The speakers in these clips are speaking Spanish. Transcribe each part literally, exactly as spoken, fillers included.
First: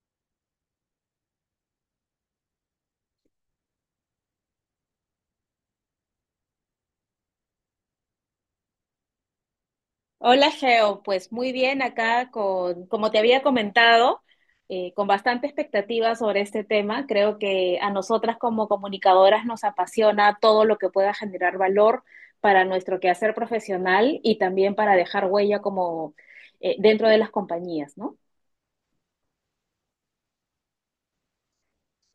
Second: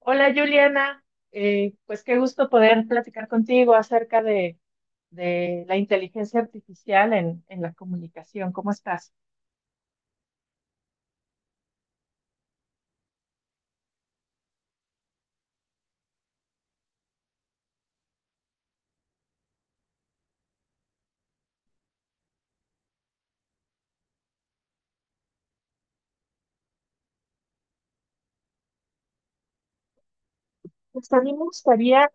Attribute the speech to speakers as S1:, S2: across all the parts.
S1: Hola, Juliana. Eh, pues qué gusto poder platicar contigo acerca de, de la inteligencia artificial en, en la comunicación. ¿Cómo estás?
S2: Hola, Geo. Pues muy bien acá con, como te había comentado, eh, con bastante expectativa sobre este tema. Creo que a nosotras como comunicadoras nos apasiona todo lo que pueda generar valor para nuestro quehacer profesional y también para dejar huella como eh, dentro de las compañías, ¿no?
S1: Pues a mí me gustaría,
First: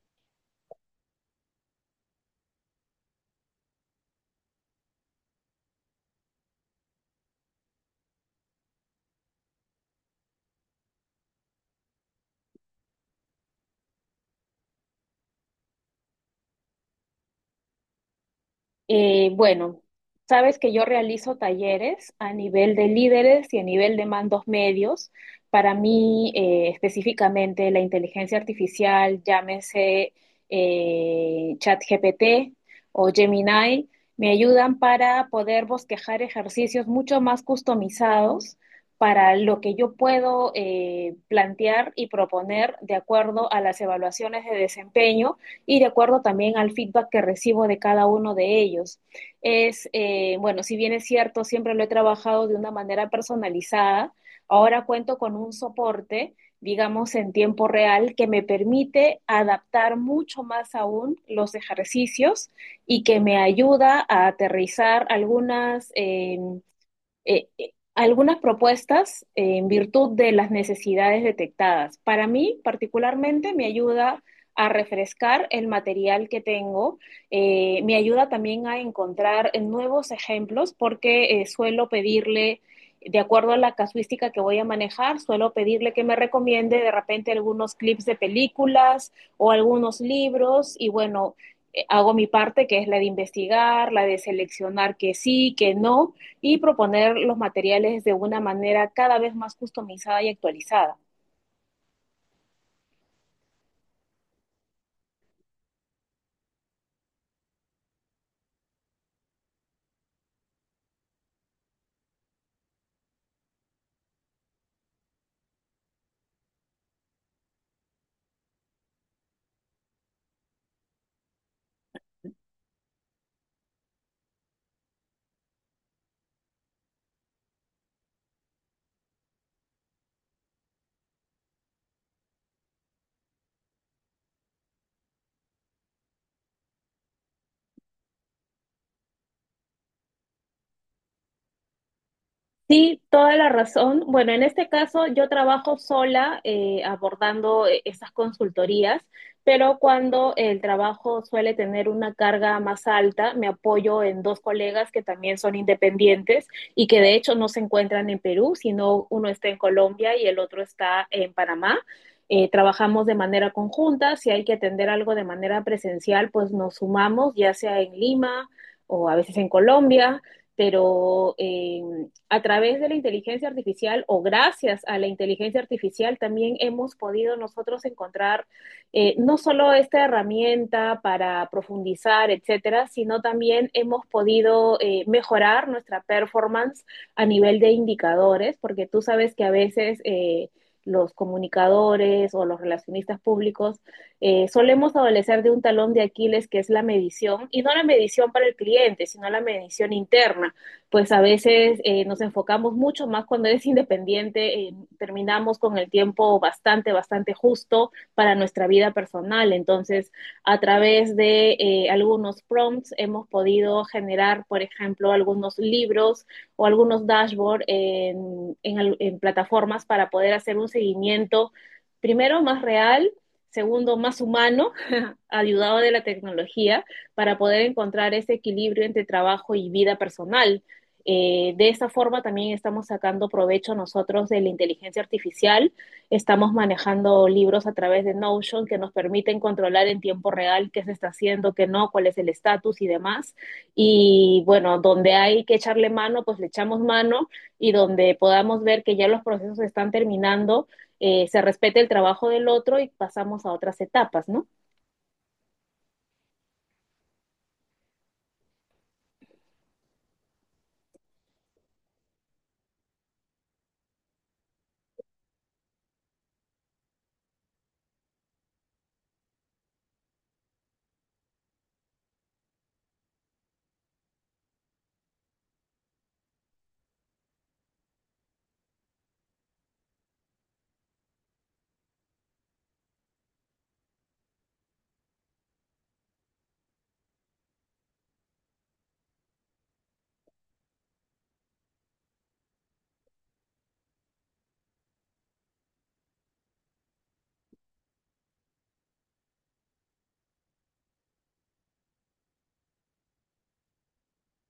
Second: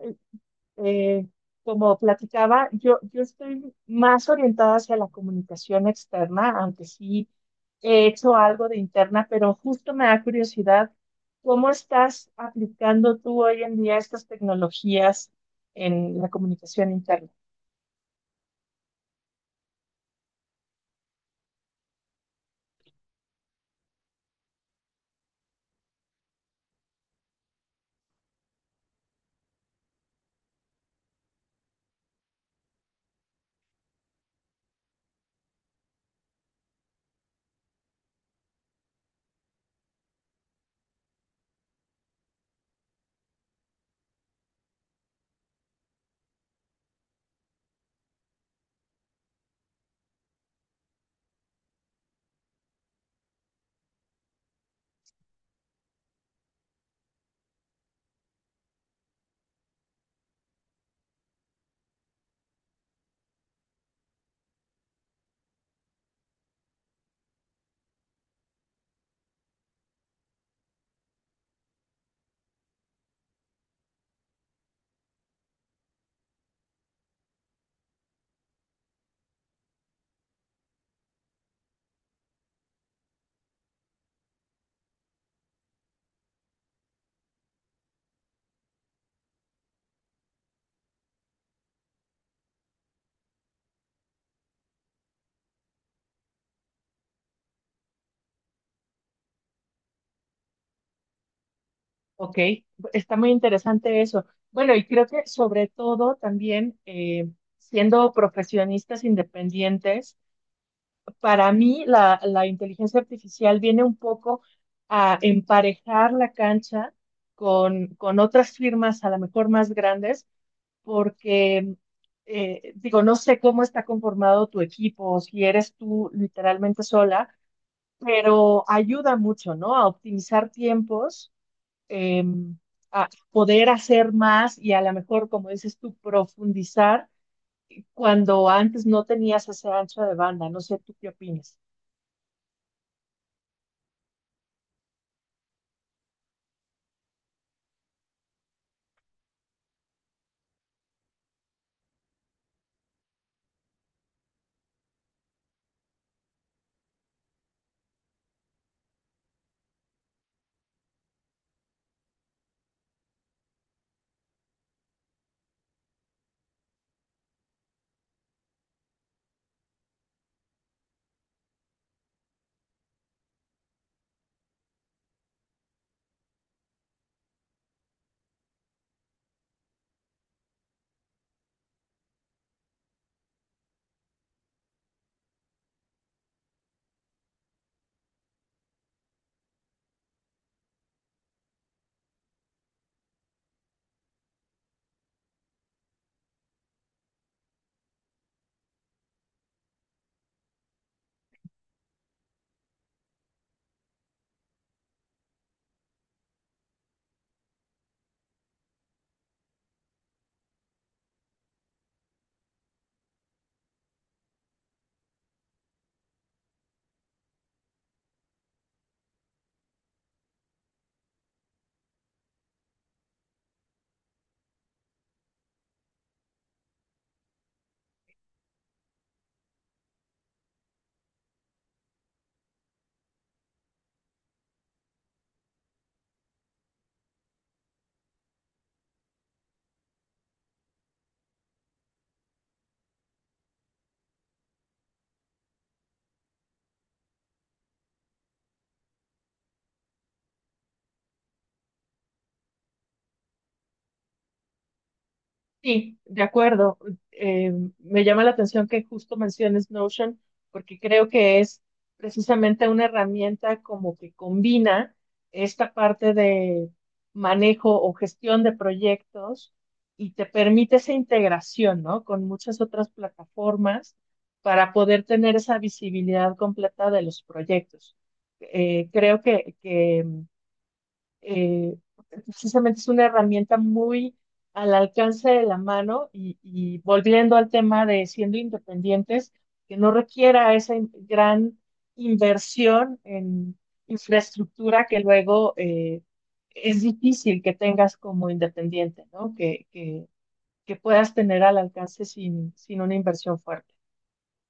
S1: eh, como platicaba, yo, yo estoy más orientada hacia la comunicación externa, aunque sí he hecho algo de interna, pero justo me da curiosidad cómo estás aplicando tú hoy en día estas tecnologías en la comunicación interna.
S2: Eh, bueno, sabes que yo realizo talleres a nivel de líderes y a nivel de mandos medios. Para mí, eh, específicamente, la inteligencia artificial, llámese eh, ChatGPT o Gemini, me ayudan para poder bosquejar ejercicios mucho más customizados para lo que yo puedo eh, plantear y proponer de acuerdo a las evaluaciones de desempeño y de acuerdo también al feedback que recibo de cada uno de ellos. Es, eh, bueno, si bien es cierto, siempre lo he trabajado de una manera personalizada, ahora cuento con un soporte, digamos, en tiempo real, que me permite adaptar mucho más aún los ejercicios y que me ayuda a aterrizar algunas eh, eh, eh, algunas propuestas eh, en virtud de las necesidades detectadas. Para mí, particularmente, me ayuda a refrescar el material que tengo, eh, me ayuda también a encontrar nuevos ejemplos porque eh, suelo pedirle, de acuerdo a la casuística que voy a manejar, suelo pedirle que me recomiende de repente algunos clips de películas o algunos libros y bueno, eh, hago mi parte, que es la de investigar, la de seleccionar que sí, que no, y proponer los materiales de una manera cada vez más customizada y actualizada.
S1: Ok, está muy interesante eso. Bueno, y creo que sobre todo también eh, siendo profesionistas independientes, para mí la, la inteligencia artificial viene un poco a emparejar la cancha con, con otras firmas a lo mejor más grandes, porque eh, digo, no sé cómo está conformado tu equipo, si eres tú literalmente sola, pero ayuda mucho, ¿no? A optimizar tiempos eh, a poder hacer más y a lo mejor, como dices tú, profundizar cuando antes no tenías esa ancha de banda. No sé, ¿tú qué opinas?
S2: Sí, toda la razón. Bueno, en este caso yo trabajo sola eh, abordando eh, esas consultorías, pero cuando el trabajo suele tener una carga más alta, me apoyo en dos colegas que también son independientes y que de hecho no se encuentran en Perú, sino uno está en Colombia y el otro está en Panamá. Eh, trabajamos de manera conjunta, si hay que atender algo de manera presencial, pues nos sumamos, ya sea en Lima o a veces en Colombia, pero eh, a través de la inteligencia artificial o gracias a la inteligencia artificial también hemos podido nosotros encontrar, eh, no solo esta herramienta para profundizar, etcétera, sino también hemos podido eh, mejorar nuestra performance a nivel de indicadores, porque tú sabes que a veces... Eh, los comunicadores o los relacionistas públicos, eh, solemos adolecer de un talón de Aquiles que es la medición, y no la medición para el cliente, sino la medición interna, pues a veces eh, nos enfocamos mucho más cuando eres independiente, eh, terminamos con el tiempo bastante, bastante justo para nuestra vida personal. Entonces, a través de eh, algunos prompts hemos podido generar, por ejemplo, algunos libros o algunos dashboards en, en, en plataformas para poder hacer un seguimiento, primero, más real, segundo, más humano, ayudado de la tecnología, para poder encontrar ese equilibrio entre trabajo y vida personal. Eh, de esa forma también estamos sacando provecho nosotros de la inteligencia artificial. Estamos manejando libros a través de Notion que nos permiten controlar en tiempo real qué se está haciendo, qué no, cuál es el estatus y demás. Y bueno, donde hay que echarle mano, pues le echamos mano, y donde podamos ver que ya los procesos están terminando, eh, se respete el trabajo del otro y pasamos a otras etapas, ¿no?
S1: Sí, de acuerdo. Eh, Me llama la atención que justo menciones Notion, porque creo que es precisamente una herramienta como que combina esta parte de manejo o gestión de proyectos y te permite esa integración, ¿no? Con muchas otras plataformas para poder tener esa visibilidad completa de los proyectos. Eh, creo que, que eh, precisamente es una herramienta muy al alcance de la mano y, y volviendo al tema de siendo independientes, que no requiera esa in- gran inversión en infraestructura que luego eh, es difícil que tengas como independiente, ¿no? Que, que, que puedas tener al alcance sin, sin una inversión fuerte.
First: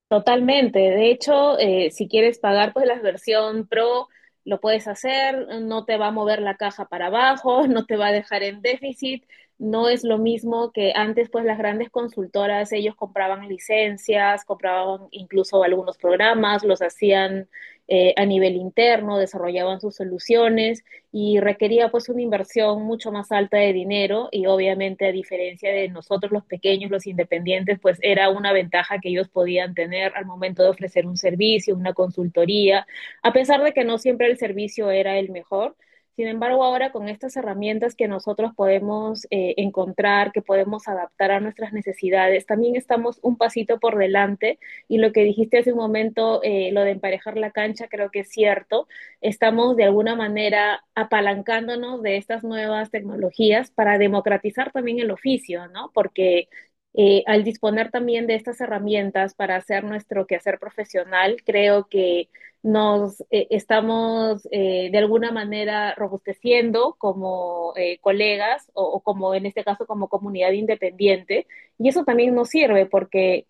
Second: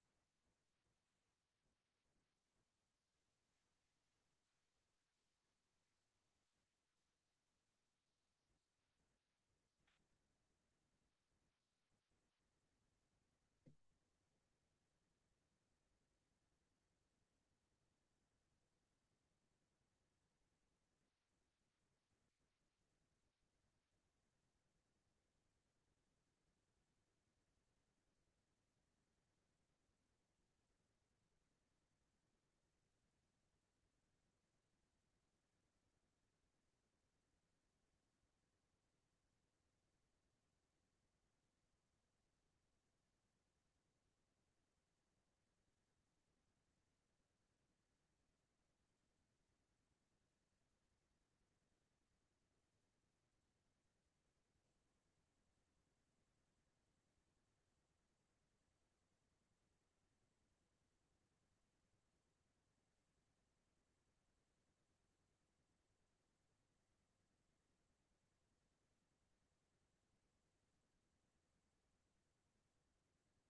S2: Totalmente. De hecho, eh, si quieres pagar pues la versión Pro, lo puedes hacer, no te va a mover la caja para abajo, no te va a dejar en déficit. No es lo mismo que antes, pues las grandes consultoras, ellos compraban licencias, compraban incluso algunos programas, los hacían eh, a nivel interno, desarrollaban sus soluciones y requería pues una inversión mucho más alta de dinero y obviamente a diferencia de nosotros los pequeños, los independientes, pues era una ventaja que ellos podían tener al momento de ofrecer un servicio, una consultoría, a pesar de que no siempre el servicio era el mejor. Sin embargo, ahora con estas herramientas que nosotros podemos eh, encontrar, que podemos adaptar a nuestras necesidades, también estamos un pasito por delante, y lo que dijiste hace un momento, eh, lo de emparejar la cancha, creo que es cierto. Estamos de alguna manera apalancándonos de estas nuevas tecnologías para democratizar también el oficio, ¿no? Porque eh, al disponer también de estas herramientas para hacer nuestro quehacer profesional, creo que nos eh, estamos eh, de alguna manera robusteciendo como eh, colegas o, o, como en este caso como comunidad independiente, y eso también nos sirve porque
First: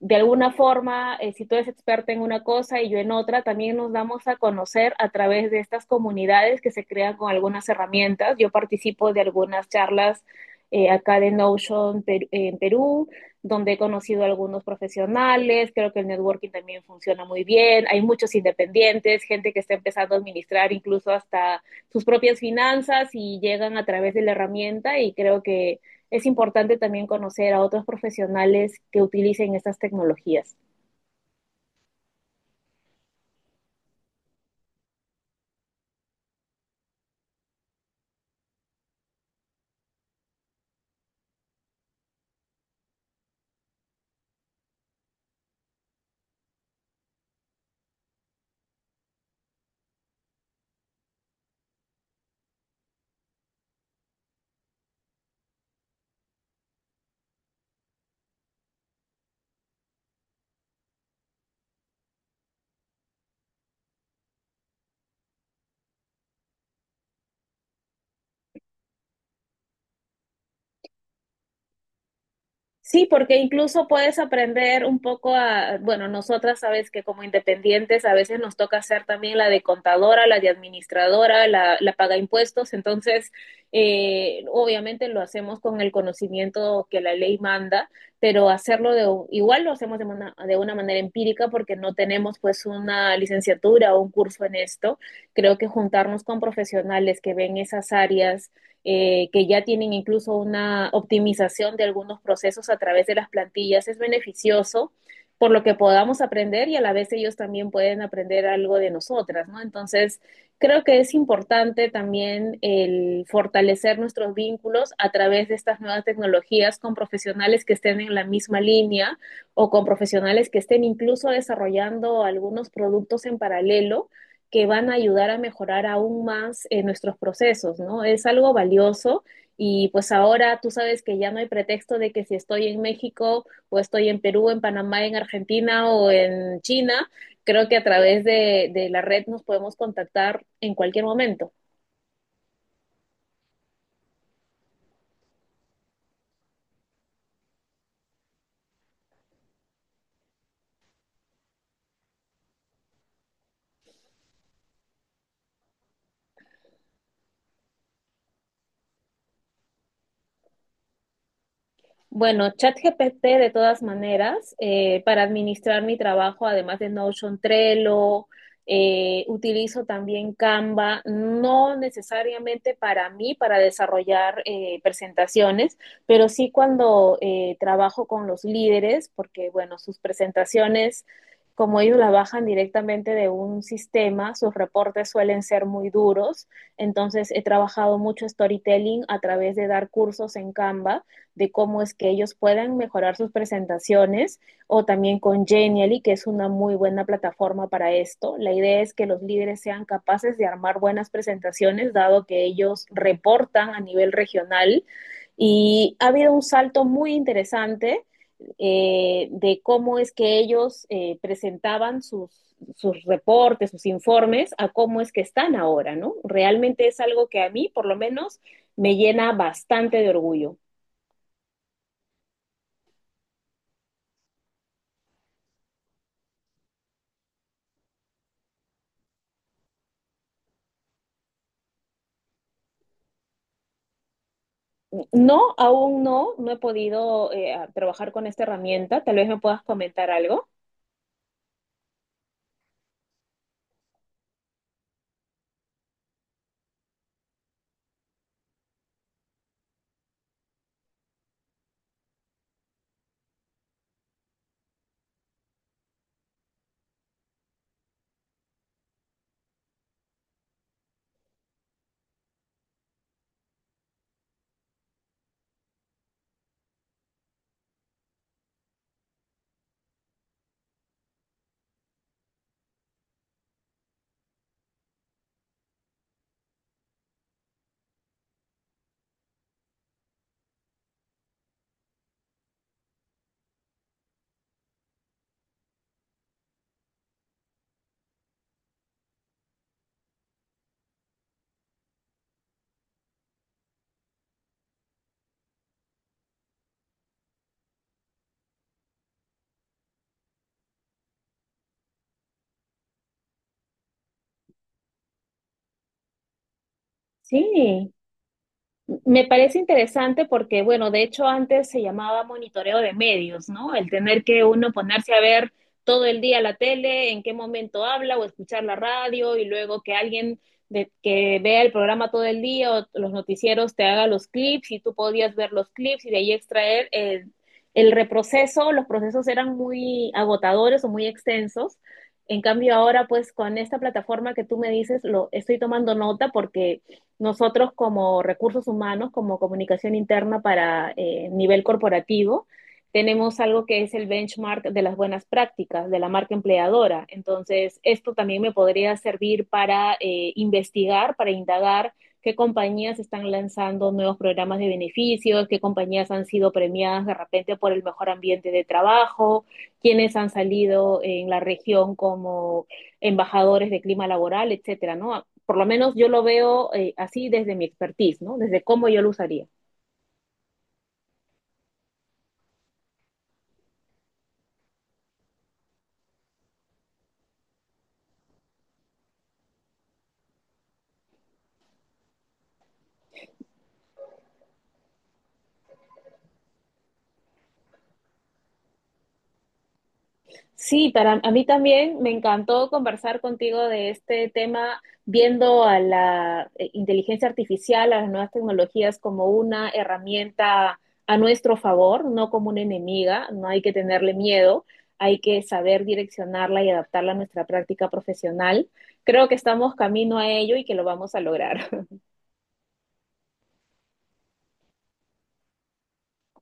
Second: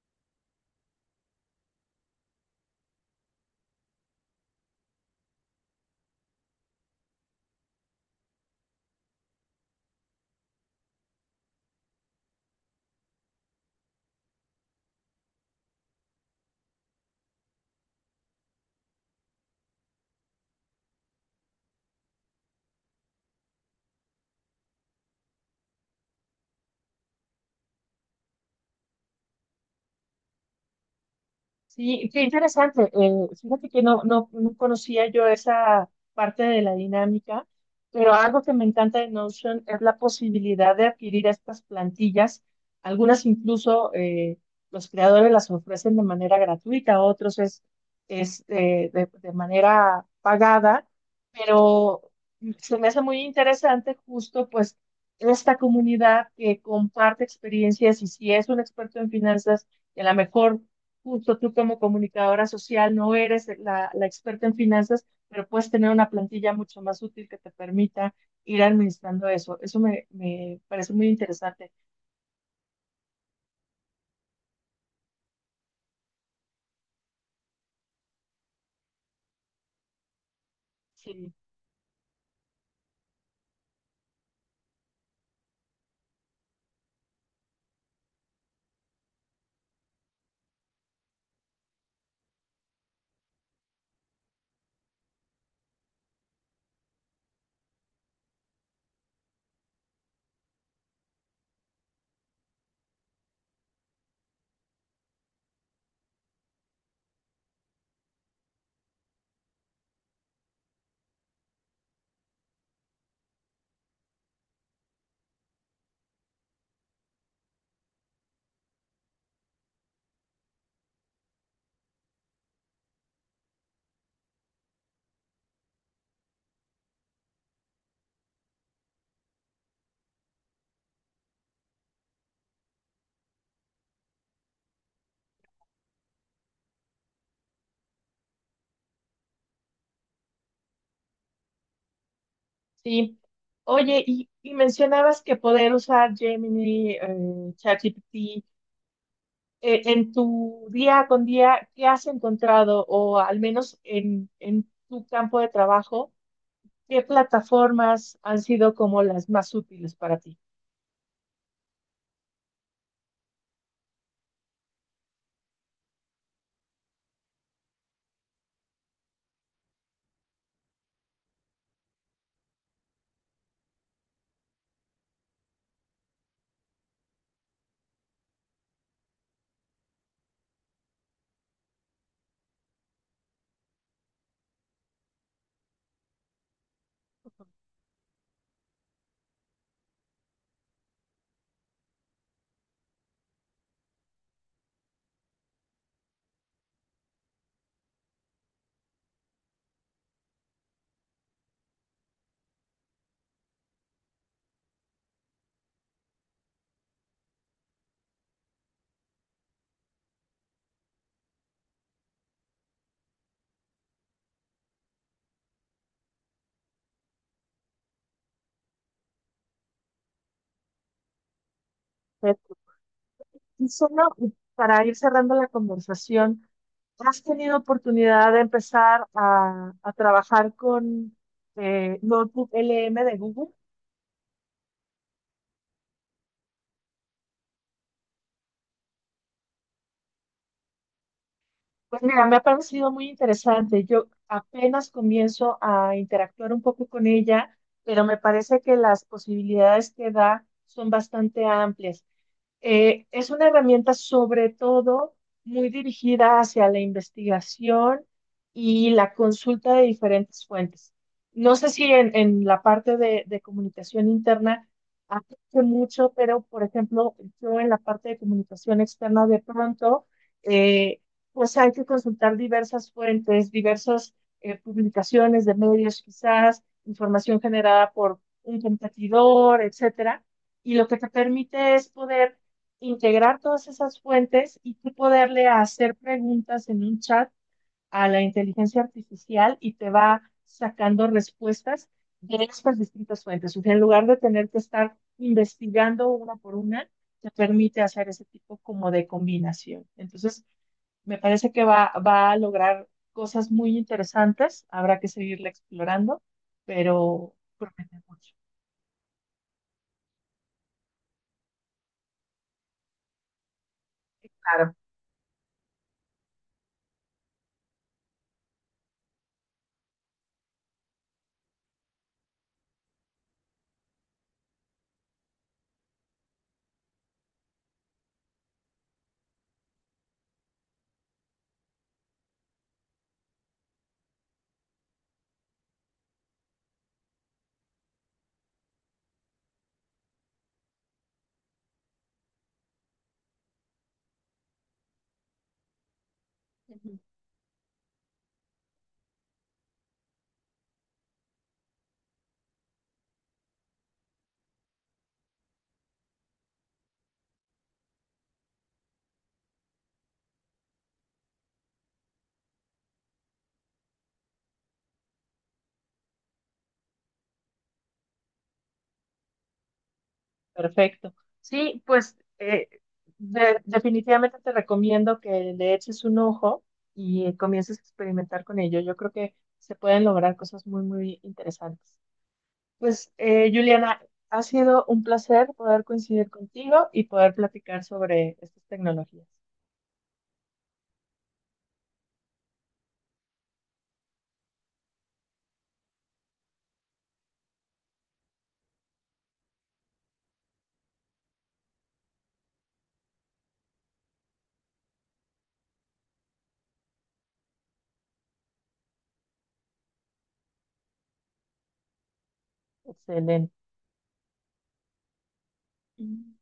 S2: de alguna forma, eh, si tú eres experta en una cosa y yo en otra, también nos damos a conocer a través de estas comunidades que se crean con algunas herramientas. Yo participo de algunas charlas eh, acá de Notion per en Perú, donde he conocido a algunos profesionales, creo que el networking también funciona muy bien, hay muchos independientes, gente que está empezando a administrar incluso hasta sus propias finanzas y llegan a través de la herramienta y creo que es importante también conocer a otros profesionales que utilicen estas tecnologías.
S1: Sí, qué interesante. Eh, fíjate que no, no, no conocía yo esa parte de la dinámica, pero algo que me encanta de Notion es la posibilidad de adquirir estas plantillas. Algunas incluso eh, los creadores las ofrecen de manera gratuita, otros es, es eh, de, de manera pagada, pero se me hace muy interesante justo pues esta comunidad que comparte experiencias y si es un experto en finanzas, y a lo mejor justo tú como comunicadora social no eres la, la experta en finanzas, pero puedes tener una plantilla mucho más útil que te permita ir administrando eso. Eso me, me parece muy interesante.
S2: Sí, porque incluso puedes aprender un poco a, bueno, nosotras sabes que como independientes a veces nos toca hacer también la de contadora, la de
S1: Sí,
S2: administradora, la, la paga impuestos, entonces eh, obviamente lo hacemos con el conocimiento que la ley manda, pero hacerlo de, igual lo hacemos de una, de una manera empírica porque no tenemos pues una licenciatura o un curso en esto. Creo que juntarnos con profesionales que ven esas áreas, eh, que ya tienen incluso una optimización de algunos procesos a través de las plantillas, es beneficioso por lo que podamos aprender y a la vez ellos también pueden aprender algo de nosotras, ¿no? Entonces, creo que es importante también el fortalecer nuestros vínculos a través de estas nuevas tecnologías con profesionales que estén en la misma línea o con profesionales que estén incluso desarrollando algunos productos en paralelo que van a ayudar a mejorar aún más eh, nuestros procesos, ¿no? Es algo valioso y pues ahora tú sabes que ya no hay pretexto de que si estoy en México o estoy en Perú, en Panamá, en Argentina o en China, creo que a través de, de la red nos podemos contactar en cualquier momento.
S1: sí. Oye, y, y mencionabas que poder usar Gemini, eh, ChatGPT, eh, en tu día con día, ¿qué has encontrado? O al menos en, en tu campo de trabajo, ¿qué plataformas han sido como las más útiles para ti?
S2: Bueno, ChatGPT de todas maneras, eh, para administrar mi trabajo, además de Notion, Trello, eh, utilizo también Canva, no necesariamente para mí, para desarrollar eh, presentaciones, pero sí cuando eh, trabajo con los líderes, porque bueno, sus presentaciones, como ellos las bajan directamente de un sistema, sus reportes suelen ser muy duros, entonces he trabajado mucho storytelling a través de dar cursos en Canva de cómo es que ellos puedan mejorar sus presentaciones o también con Genially, que es una muy buena plataforma para esto. La idea es que los líderes sean capaces de armar buenas presentaciones, dado que ellos reportan a nivel regional. Y ha habido un salto muy interesante eh, de cómo es que ellos eh, presentaban sus, sus reportes, sus informes, a cómo es que están ahora, ¿no? Realmente es algo que a mí, por lo menos, me llena bastante de orgullo.
S1: Y solo para ir cerrando la conversación, ¿has tenido oportunidad de empezar a, a trabajar con eh, Notebook L M de Google?
S2: No, aún no, no he podido eh, a- trabajar con esta herramienta. Tal vez me puedas comentar algo.
S1: Pues mira, me ha parecido muy interesante. Yo apenas comienzo a interactuar un poco con ella, pero me parece que las posibilidades que da son bastante amplias. Eh, es una herramienta sobre todo muy dirigida hacia la investigación y la consulta de diferentes fuentes. No sé si en, en la parte de, de comunicación interna aplique mucho, pero por ejemplo, yo en la parte de comunicación externa de pronto, eh, pues hay que consultar diversas fuentes, diversas eh, publicaciones de medios quizás, información generada por un competidor, etcétera. Y lo que te permite es poder integrar todas esas fuentes y tú poderle hacer preguntas en un chat a la inteligencia artificial y te va sacando respuestas de estas distintas fuentes. O sea, en lugar de tener que estar investigando una por una, te permite hacer ese tipo como de combinación. Entonces, me parece que va, va a lograr cosas muy interesantes. Habrá que seguirla explorando, pero
S2: Sí,
S1: promete mucho.
S2: me parece interesante porque, bueno, de hecho antes se llamaba monitoreo de medios, ¿no? El tener que uno
S1: Claro.
S2: ponerse a ver todo el día la tele, en qué momento habla o escuchar la radio y luego que alguien de, que vea el programa todo el día o los noticieros te haga los clips y tú podías ver los clips y de ahí extraer el, el reproceso. Los procesos eran muy agotadores o muy extensos. En cambio ahora pues con esta plataforma que tú me dices, lo estoy tomando nota porque nosotros como recursos humanos, como comunicación interna para eh, nivel corporativo, tenemos algo que es el benchmark de las buenas prácticas de la marca empleadora. Entonces, esto también me podría servir para eh, investigar, para indagar qué compañías están lanzando nuevos programas de beneficios, qué compañías han sido premiadas de repente por el mejor ambiente de trabajo, quiénes han salido en la región como embajadores de clima laboral, etcétera, ¿no? Por lo menos yo lo veo eh, así desde mi expertise, ¿no? Desde cómo yo lo usaría.
S1: Perfecto. Sí, pues eh, de- definitivamente te recomiendo que le eches un ojo y eh, comiences a experimentar con ello. Yo creo que se pueden lograr cosas muy, muy interesantes. Pues, eh, Juliana, ha sido un placer poder coincidir contigo y poder platicar sobre estas tecnologías.
S2: Sí, para a mí también me encantó conversar contigo de este tema, viendo a la eh, inteligencia artificial, a las nuevas tecnologías como una herramienta a nuestro favor, no como una enemiga, no hay que tenerle miedo, hay que saber direccionarla y adaptarla a nuestra práctica profesional. Creo que estamos camino a ello y que lo vamos a lograr.
S1: Excelente. Mm.